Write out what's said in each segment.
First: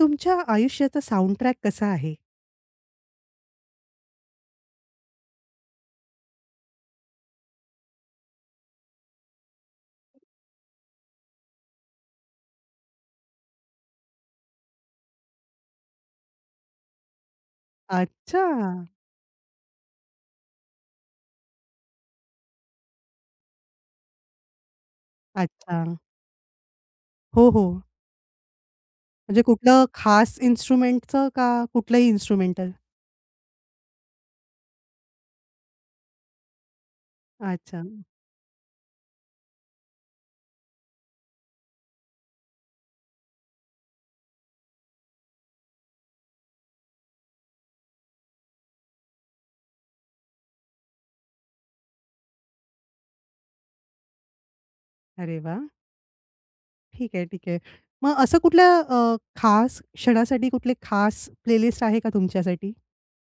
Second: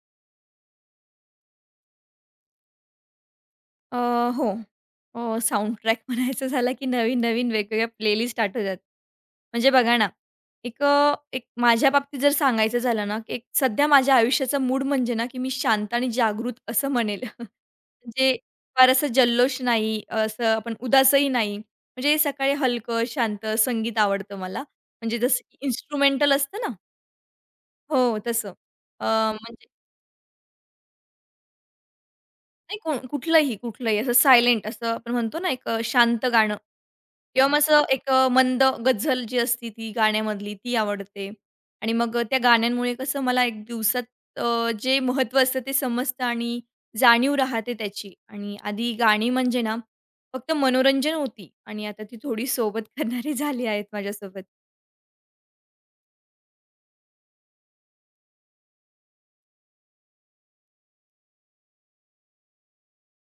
तुमच्या आयुष्याचा साउंडट्रॅक कसा आहे? अ, हो. साउंडट्रॅक म्हणायचं झालं, की नवीन-नवीन वेगवेगळ्या प्लेलिस्ट स्टार्ट होतात. म्हणजे बघा ना, एक माझ्या बाबतीत जर सांगायचं झालं ना, की एक सध्या माझ्या आयुष्याचा मूड म्हणजे ना, की मी शांत आणि जागृत असं म्हणेल. म्हणजे अच्छा. फार असं जल्लोष नाही, असं आपण उदासही नाही. म्हणजे सकाळी हलकं, शांत संगीत आवडतं मला. म्हणजे जसं की अच्छा. इन्स्ट्रुमेंटल असतं ना हो, हो. हो, तसं. म्हणजे म्हणजे कुठलं खास इन्स्ट्रुमेंटचं का कुठलंही इन्स्ट्रुमेंटल? नाही को कुठलंही असं सायलेंट असं आपण म्हणतो ना, एक शांत गाणं. किंवा मग अच्छा. असं एक मंद गझल जी असती ती गाण्यामधली ती आवडते. आणि मग त्या गाण्यांमुळे कसं मला एक दिवसात जे महत्त्व असतं ते समजतं आणि जाणीव राहते त्याची. आणि आधी गाणी म्हणजे ना, फक्त मनोरंजन होती आणि आता ती थोडी सोबत करणारी झाली आहेत माझ्यासोबत. अरे वाह! ठीक आहे, ठीक आहे. मग असं कुठल्या खास क्षणासाठी कुठले खास प्लेलिस्ट आहे का तुमच्यासाठी?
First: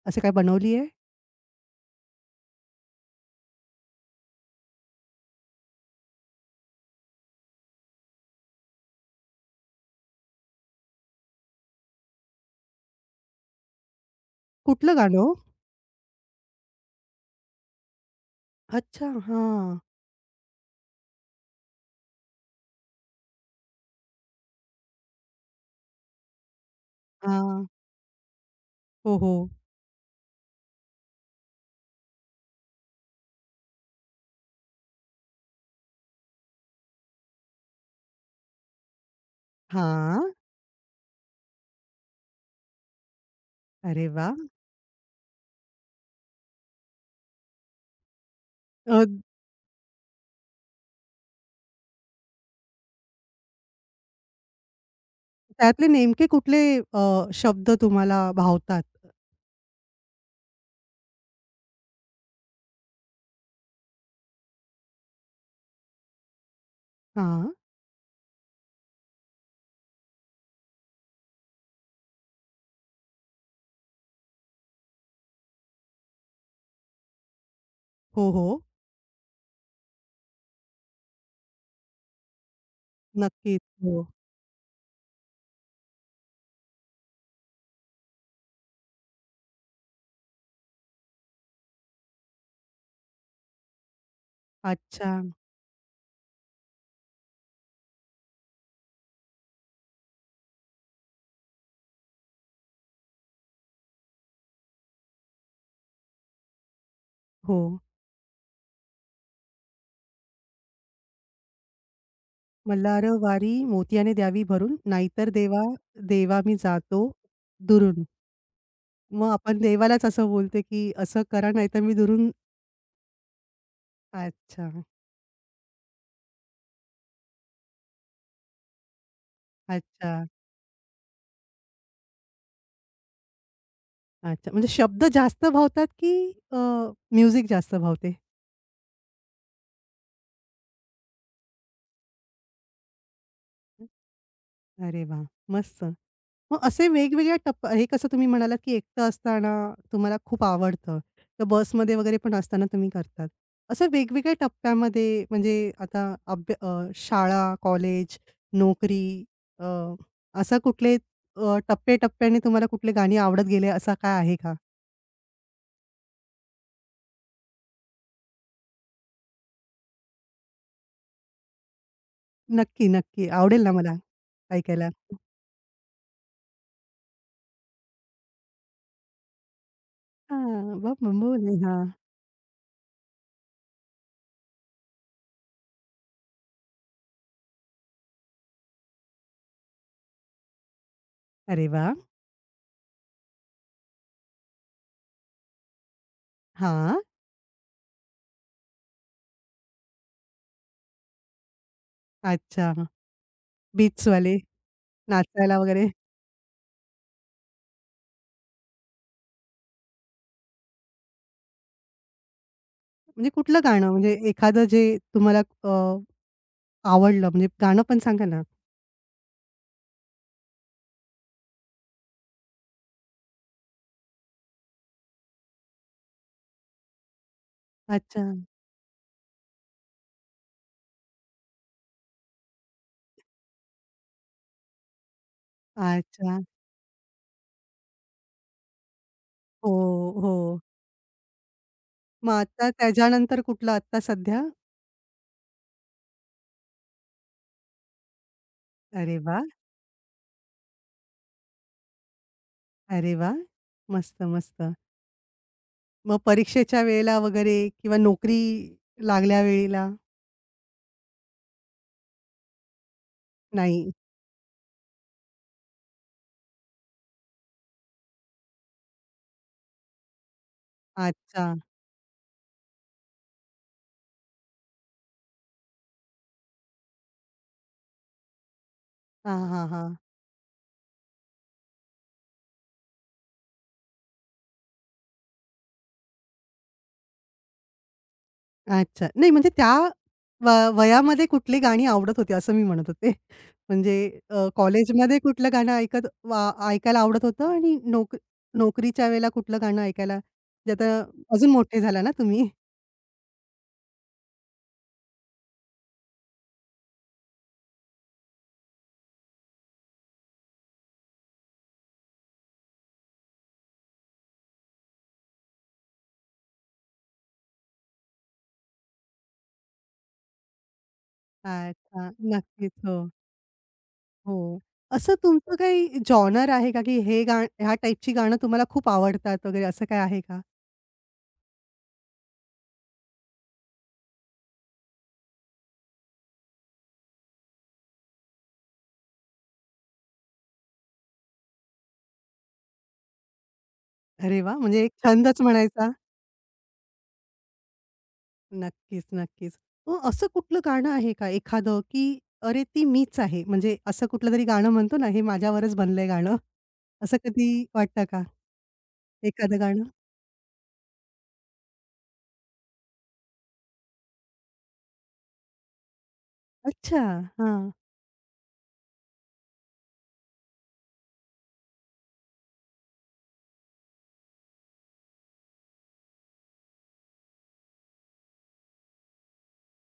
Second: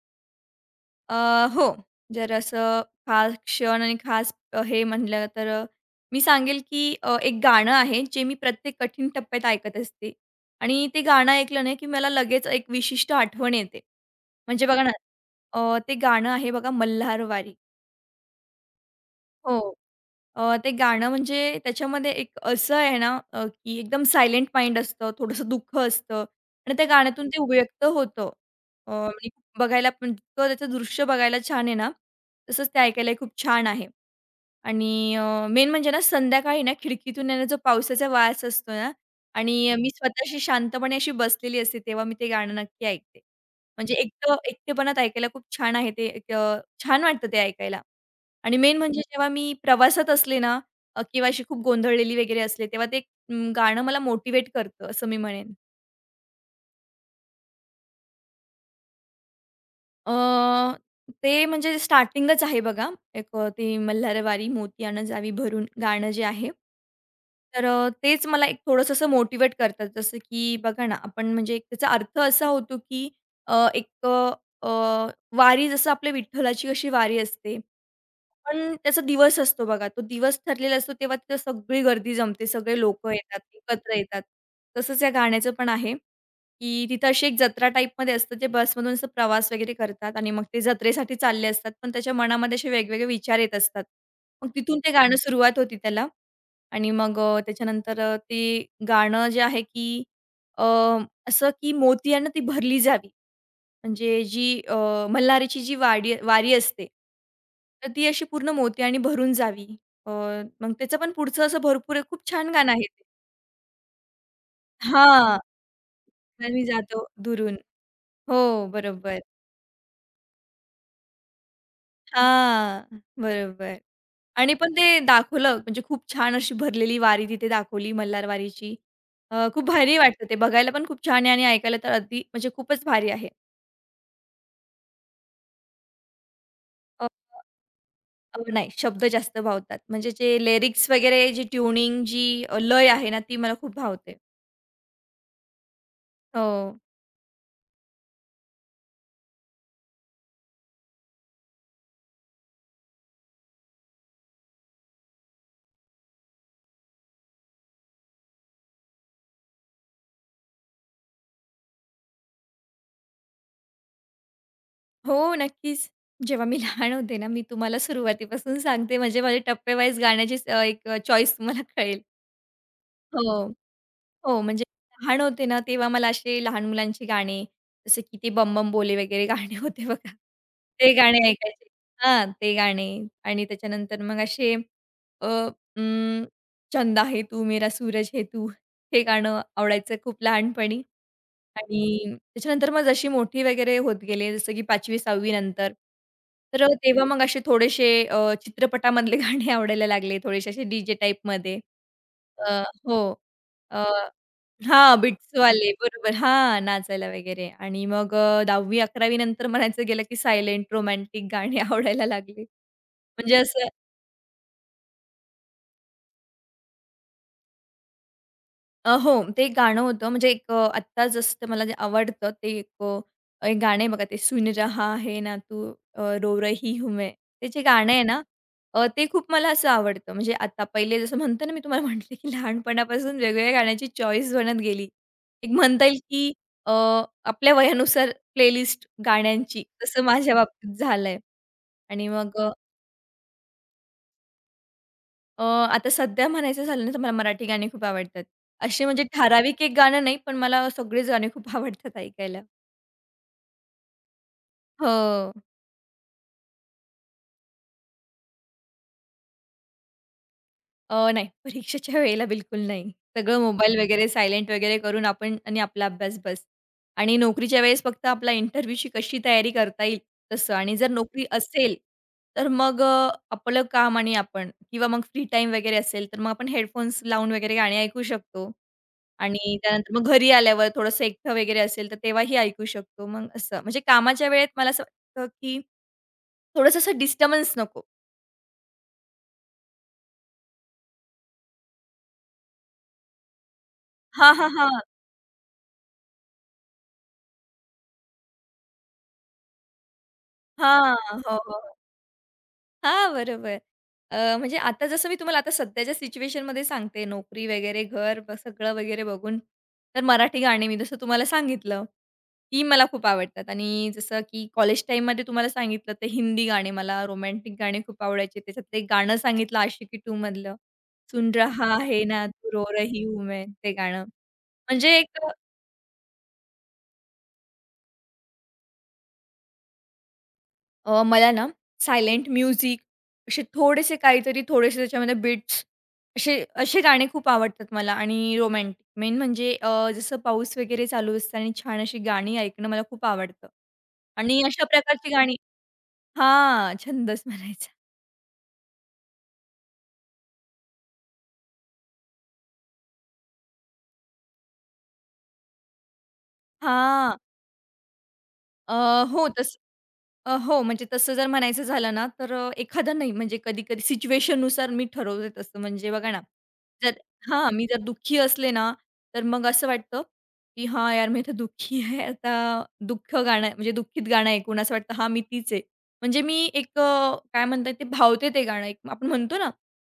असं काय बनवली आहे? अ, हो. जर असं खास क्षण आणि खास हे म्हटलं तर मी सांगेल की एक गाणं आहे जे मी प्रत्येक कठीण टप्प्यात ऐकत असते आणि ते गाणं ऐकलं ना की मला लगेच एक विशिष्ट आठवण येते. म्हणजे बघा ना, कुठलं गाणं हो? ते गाणं आहे बघा मल्हारवारी. अच्छा. हो. हां, ते गाणं म्हणजे त्याच्यामध्ये एक असं आहे ना, की एकदम सायलेंट माइंड असतं, थोडंसं दुःख असतं आणि त्या गाण्यातून ते हां. व्यक्त होतं. हो, म्हणजे हो. बघायला पण इतकं त्याचं दृश्य बघायला छान आहे ना, तसंच ते ऐकायलाही खूप छान आहे आणि मेन म्हणजे ना संध्याकाळी ना खिडकीतून येणारा जो पावसाचा वास असतो ना आणि मी हां. स्वतःशी शांतपणे अशी बसलेली असते, तेव्हा मी ते गाणं नक्की ऐकते. म्हणजे अरे वाह! एकटं एकटेपणात ऐकायला खूप छान आहे ते. एक छान वाटतं ते ऐकायला. आणि मेन अ, म्हणजे जेव्हा मी प्रवासात असले ना, किंवा अशी खूप गोंधळलेली वगैरे असले, तेव्हा ते गाणं मला मोटिवेट करतं असं मी म्हणेन. त्यातले नेमके कुठले अ, शब्द तुम्हाला भावतात? अ, ते म्हणजे स्टार्टिंगच आहे बघा, एक ते मल्हारवारी मोतियानं जावी भरून गाणं जे आहे. हां. तर तेच मला एक थोडंसं असं मोटिव्हेट करतात. जसं की बघा ना, आपण म्हणजे एक त्याचा अर्थ असा होतो की अ, एक अ, अ, वारी जसं आपल्या विठ्ठलाची कशी वारी असते. हो, हो. पण त्याचा दिवस असतो बघा, तो दिवस ठरलेला असतो तेव्हा तिथं सगळी गर्दी जमते, सगळे लोकं येतात, नक्कीच. एकत्र हो. येतात. तसंच या गाण्याचं पण आहे. की तिथं अशी एक जत्रा टाईपमध्ये असतं, जे बसमधून असं प्रवास वगैरे करतात आणि मग ते जत्रेसाठी चालले असतात. पण त्याच्या मनामध्ये असे वेगवेगळे विचार येत असतात. मग तिथून ते अच्छा. गाणं सुरुवात होती त्याला आणि मग त्याच्यानंतर ते गाणं जे आहे की अ, असं की मोतियानं ती भरली जावी. म्हणजे जी मल्हारीची जी वाडी वारी असते, हो. तर ती अशी पूर्ण मोतियाने भरून जावी. अ, मग त्याचं पण पुढचं असं भरपूर आहे, खूप छान गाणं आहे ते. मल्हार वारी मोतियाने द्यावी भरून, नाहीतर हां. देवा देवा मी "मी जातो जातो दुरून." दुरून. हो, बरोबर. मग आपण देवालाच असं बोलते, की असं करा नाहीतर मी दुरून. हां, बरोबर आणि अच्छा, पण ते दाखवलं म्हणजे खूप छान अशी भरलेली वारी तिथे दाखवली मल्हार वारीची. खूप भारी अच्छा, वाटतं ते बघायला पण खूप छान आहे आणि ऐकायला तर अगदी म्हणजे खूपच भारी आहे. अच्छा. म्हणजे शब्द जास्त भावतात, की अ, म्युझिक जास्त भावते? अ, नाही शब्द जास्त भावतात. म्हणजे जे लिरिक्स वगैरे जी ट्युनिंग जी लय आहे ना ती मला खूप भावते. अरे वाह! मस्त. हो. मग असे वेगवेगळ्या टप्प्या हे कसं तुम्ही म्हणालात, की एकटं असताना तुम्हाला खूप आवडतं. तर बसमध्ये वगैरे पण असताना तुम्ही करतात. असं वेगवेगळ्या टप्प्यामध्ये म्हणजे आता अभ्य अ, शाळा, कॉलेज, नोकरी, अ, असा कुठले टप्पे तुम्हाला कुठले गाणी आवडत गेले असा काय आहे का? हो, नक्कीच. जेव्हा मी लहान होते ना, मी तुम्हाला सुरुवातीपासून सांगते म्हणजे माझे टप्पे वाईज गाण्याची एक चॉईस तुम्हाला कळेल. नक्की, नक्की. हो. आवडेल ना मला हो, म्हणजे ऐकायला. लहान होते ना, तेव्हा मला असे लहान मुलांची गाणी, जसं की ते बम बम बोले वगैरे गाणे होते बघा. हां, ते गाणे बम-बम. ऐकायचे. हां. हां, ते गाणे आणि त्याच्यानंतर मग असे अ, अं, चंदा है तू मेरा सूरज है तू, हे गाणं आवडायचं खूप लहानपणी अरे वाह! आणि त्याच्यानंतर मग जशी मोठी वगैरे होत गेले, जसं की 5वी 6वी नंतर, तर हां. तेव्हा मग असे थोडेसे चित्रपटामधले गाणे आवडायला लागले, थोडेसे असे डी-जे टाईपमध्ये. अ, अच्छा. हो. बीचवाले हां, नाचायला बिट्सवाले वगैरे. बरोबर. हां, नाचायला वगैरे आणि मग 10वी 11वी नंतर म्हणायचं गेलं, की सायलेंट रोमॅन्टिक गाणी आवडायला लागली. म्हणजे म्हणजे कुठलं असं गाणं? म्हणजे एखादं जे तुम्हाला आवडलं म्हणजे गाणं पण सांगा ना? हो. ते एक गाणं होतं म्हणजे एक आत्ता जसं ते मला जे आवडतं ते एक एक गाणं आहे बघा ते "सुन रहा है ना तू रो रही हूँ मैं." ते जे गाणं आहे अच्छा, ना ते खूप मला असं आवडतं. म्हणजे आता पहिले जसं म्हणतो ना मी तुम्हाला म्हटलं की लहानपणापासून वेगवेगळ्या गाण्याची चॉईस बनत गेली. एक म्हणता येईल की अच्छा. अ, आपल्या वयानुसार प्लेलिस्ट गाण्यांची. हो, तसं माझ्या हो. बाबतीत झालंय आणि मग मग आता त्याच्यानंतर कुठलं आत्ता सध्या? आता सध्या म्हणायचं झालं ना, तर मला मराठी गाणी खूप आवडतात. अशी म्हणजे अरे वाह! ठराविक एक गाणं नाही, पण मला सगळीच गाणी खूप आवडतात ऐकायला. अरे वाह! मस्त, मस्त. हो. मग परीक्षेच्या वेळेला वगैरे किंवा नोकरी लागल्या वेळेला? नाही. परीक्षेच्या वेळेला बिलकुल नाही. सगळं मोबाईल हं. नाही. वगैरे सायलेंट वगैरे करून आपण आणि आपला अभ्यास बस. आणि नोकरीच्या वेळेस फक्त आपला इंटरव्ह्यूची कशी तयारी करता येईल तसं आणि जर नोकरी अच्छा. असेल, तर मग आपलं काम आणि आपण किंवा मग फ्री टाईम वगैरे असेल, तर मग आपण हेडफोन्स लावून वगैरे गाणी ऐकू शकतो. हां, आणि हां, हां. त्यानंतर मग घरी आल्यावर थोडंसं एकटं वगैरे असेल, तर तेव्हाही ऐकू शकतो. मग असं म्हणजे कामाच्या वेळेत मला असं वाटतं, की थोडंसं असं डिस्टर्बन्स नको. अच्छा. नाही म्हणजे त्या व वयामध्ये कुठली गाणी आवडत होती असं मी म्हणत होते. म्हणजे हां, हां, हां. कॉलेजमध्ये कुठलं गाणं ऐकत वा ऐकायला आवडत होतं आणि नोकरीच्या वेळेला कुठलं गाणं ऐकायला जे आता हां. हो, अजून हो. मोठे झाला ना तुम्ही? हां, बरोबर. म्हणजे आता जसं मी तुम्हाला आता सध्याच्या सिच्युएशनमध्ये सांगते, नोकरी वगैरे, घर ब सगळं वगैरे बघून, तर मराठी गाणी मी जसं तुम्हाला सांगितलं, ती मला खूप आवडतात आणि जसं की कॉलेज टाईममध्ये तुम्हाला सांगितलं, तर हिंदी गाणे मला रोमॅन्टिक गाणे खूप आवडायचे. त्याच्यातलं एक गाणं सांगितलं आशिकी 2 मधलं, "सुन रहा है अच्छा. ना तू रो नक्कीच. रही हो. हूँ मैं" ते गाणं. हो. म्हणजे असं एक तुमचं काही जॉनर आहे का, की हे गाणं ह्या टाईपची गाणं तुम्हाला खूप आवडतात वगैरे असं काही आहे का? मला ना सायलेंट म्युझिक असे थोडेसे काहीतरी थोडेसे त्याच्यामध्ये बिट्स असे असे गाणे खूप आवडतात मला आणि रोमॅन्टिक मेन म्हणजे जसं पाऊस वगैरे चालू असताना छान अशी गाणी ऐकणं मला खूप आवडतं अरे आणि वाह! अशा म्हणजे एक प्रकारची गाणी छंदच म्हणायचा. हां, छंदच म्हणायचा. नक्कीच, नक्कीच. मग असं कुठलं गाणं आहे का एखादं, की "अरे, ती मीच आहे." म्हणजे असं कुठलंतरी गाणं म्हणतो ना, "हे माझ्यावरच बनलंय गाणं." असं हां. कधी वाटतं का अ, हो तसं एखादं गाणं? हो, म्हणजे तसं जर म्हणायचं झालं ना, तर एखादं नाही म्हणजे कधी-कधी सिच्युएशननुसार मी ठरवते तसं. म्हणजे बघा ना, जर अच्छा. हां, मी हां. जर दुःखी असले ना, तर मग असं वाटतं, की "हां, यार मी आता दुःखी आहे." आता दुःख गाणं म्हणजे दुःखीत गाणं ऐकून असं वाटतं, "हां, मी तीच आहे." म्हणजे मी एक काय म्हणतात ते भावते ते गाणं एक आपण म्हणतो ना,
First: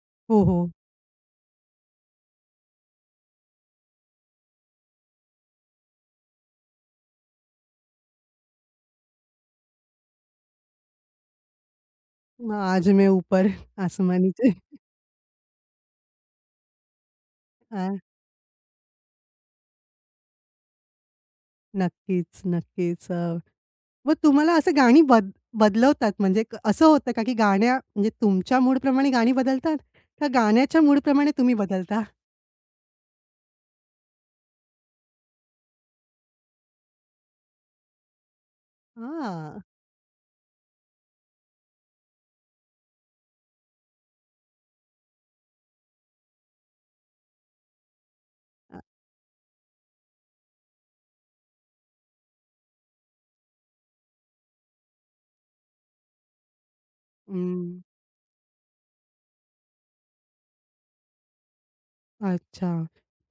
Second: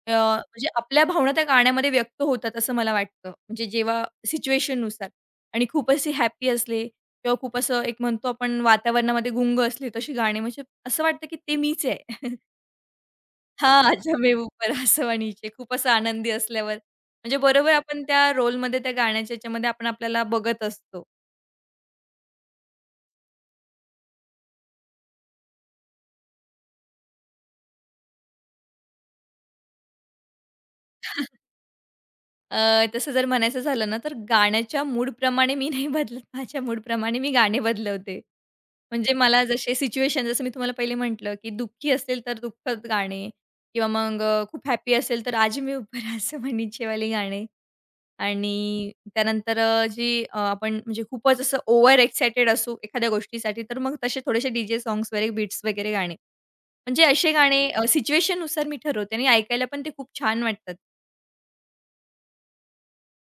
हो, म्हणजे हो. आपल्या भावना त्या गाण्यामध्ये व्यक्त होतात असं मला वाटतं. म्हणजे जेव्हा सिच्युएशननुसार आणि खूप असे हॅपी असले किंवा खूप असं एक म्हणतो आपण वातावरणामध्ये गुंग असली तशी गाणी म्हणजे असं वाटतं की ते मीच आहे. मग आज मैं ऊपर "हाँ आजा आसमानी मैं चे. ऊपर आसमां नीचे." खूप असं आनंदी असल्यावर म्हणजे बरोबर हां. आपण त्या रोलमध्ये त्या गाण्याच्या ह्याच्यामध्ये आपण आपल्याला बघत असतो. नक्कीच, नक्कीच. मग तुम्हाला असं गाणी बदलवतात म्हणजे असं होतं का, की गाण्या म्हणजे तुमच्या मूडप्रमाणे गाणी बदलतात? का गाण्याच्या मूडप्रमाणे तुम्ही बदलता? तसं जर म्हणायचं झालं ना तर गाण्याच्या मूडप्रमाणे मी नाही बदलत. माझ्या मूडप्रमाणे मी गाणे बदलवते. म्हणजे मला हां. जसे सिच्युएशन जसं मी तुम्हाला पहिले म्हटलं की दुःखी असेल तर दुःखद गाणे किंवा मग खूप हॅपी असेल तर "आज मैं ऊपर आसमां नीचे" वाले गाणे. आणि त्यानंतर आपण म्हणजे खूपच असं ओव्हर एक्साइटेड असू एखाद्या गोष्टीसाठी, तर मग तसे थोडेसे डी सॉंग्स सॉन्ग्स वगैरे बीट्स वगैरे गाणे. म्हणजे असे गाणे सिच्युएशननुसार मी ठरवते आणि ऐकायला पण ते खूप छान वाटतात. अच्छा.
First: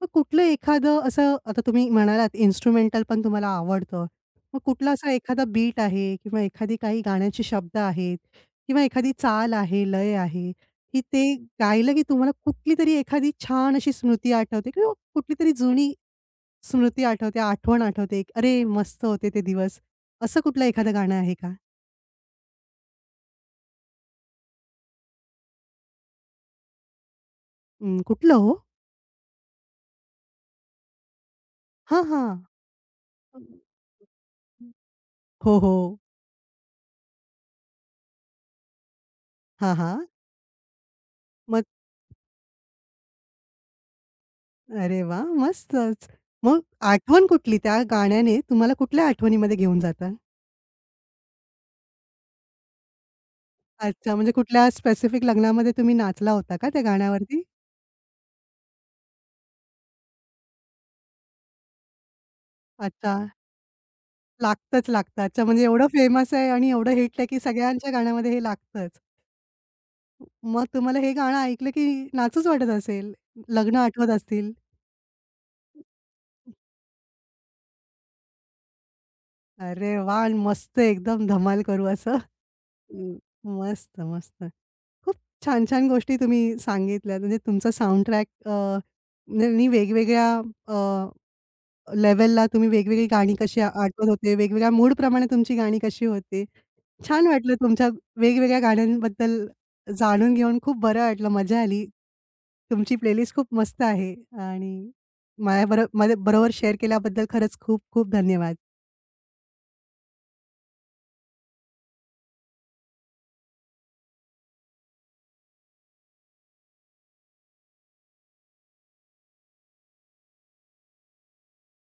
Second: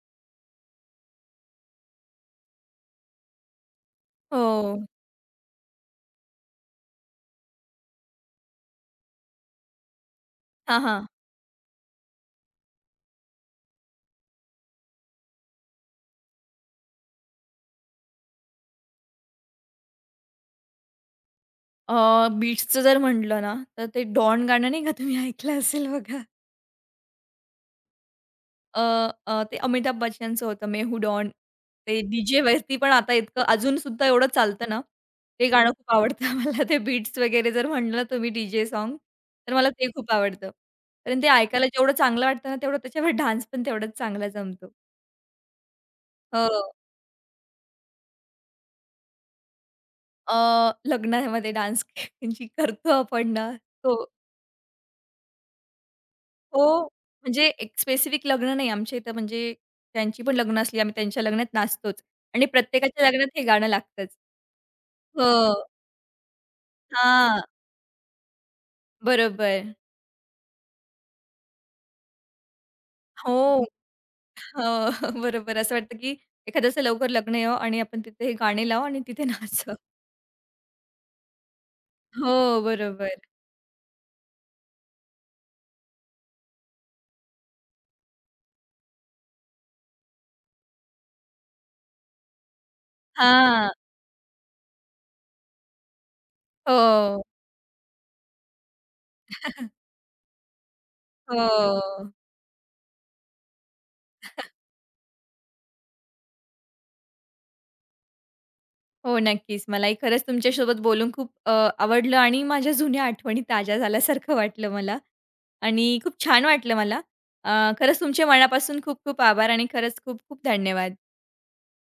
मग कुठलं एखादं असं आता तुम्ही म्हणालात इन्स्ट्रुमेंटल पण तुम्हाला आवडतं. मग हो. कुठला असा एखादा बीट आहे किंवा एखादी काही गाण्याचे शब्द आहेत किंवा एखादी चाल आहे, लय आहे, हां, की हां. ते गायलं की तुम्हाला कुठलीतरी एखादी छान अशी स्मृती आठवते किंवा कुठलीतरी जुनी स्मृती आठवते, आठवण आठवते. एक "अरे, मस्त होते ते दिवस." असं कुठलं एखादं गाणं आहे का? बीट्सचं जर म्हटलं ना, तर ते डॉन गाणं नाही का तुम्ही ऐकलं असेल बघा. अं, कुठलं हो? अ, अ, ते अमिताभ बच्चनचं होतं "मेहू डॉन." ते हां, हां. डीजेवरती पण आता इतकं अजून सुद्धा एवढं चालतं ना, ते हो, गाणं हो. हो. खूप आवडतं मला. ते बीट्स वगैरे जर म्हणलं तुम्ही डीजे साँग, तर मला हां, ते हां. खूप आवडतं. कारण ते मग ऐकायला जेवढं चांगलं वाटतं ना, तेवढं त्याच्यावर डान्स पण तेवढाच चांगला जमतो. अरे वाह! मस्तच. मग हो. आठवण कुठली त्या गाण्याने तुम्हाला कुठल्या आठवणीमध्ये घेऊन जातं? अ, लग्नामध्ये डान्स जी करतो आपण ना, तो अच्छा, म्हणजे कुठल्या स्पेसिफिक लग्नामध्ये तुम्ही नाचला होता का त्या तो गाण्यावरती? म्हणजे एक स्पेसिफिक लग्न नाही आमच्या इथं म्हणजे त्यांची पण लग्न असली, आम्ही त्यांच्या लग्नात नाचतोच आणि प्रत्येकाच्या अच्छा, लग्नात हे गाणं लागतंच. लागतंच लागतं. अच्छा, म्हणजे हो. एवढं फेमस आहे आणि एवढं हिट आहे, की हां, सगळ्यांच्या गाण्यामध्ये हे लागतंच. बरोबर. मग तुम्हाला हे गाणं ऐकलं, की नाचूच वाटत असेल, हो, लग्न आठवत हो, असतील. बरोबर. असं वाटतं, की एखाद्याचं लवकर लग्न यावं आणि आपण तिथे हे गाणे लावू आणि तिथे नाचावं. अरे वाह! मस्त एकदम धमाल करू असं. हो, बरोबर. हम्म, मस्त, मस्त. खूप छान-छान गोष्टी तुम्ही सांगितल्यात. म्हणजे तुमचा साउंड ट्रॅक म्हणजे आणि वेगवेगळ्या अ, लेव्हलला तुम्ही वेगवेगळी गाणी कशी हां. आठवत होते, वेगवेगळ्या मूडप्रमाणे तुमची गाणी कशी होती. हो, छान वाटलं तुमच्या वेगवेगळ्या गाण्यांबद्दल जाणून घेऊन खूप बरं वाटलं, मजा आली. हो. तुमची प्लेलिस्ट खूप मस्त आहे आणि माझ्या बरोबर शेअर केल्याबद्दल खरंच खूप खूप धन्यवाद. हो, नक्कीच. मलाही खरंच तुमच्यासोबत बोलून खूप आवडलं आणि माझ्या जुन्या आठवणी ताज्या झाल्यासारखं वाटलं मला आणि खूप छान वाटलं मला. अ, खरंच तुमचे मनापासून खूप खूप आभार आणि खरंच खूप खूप धन्यवाद.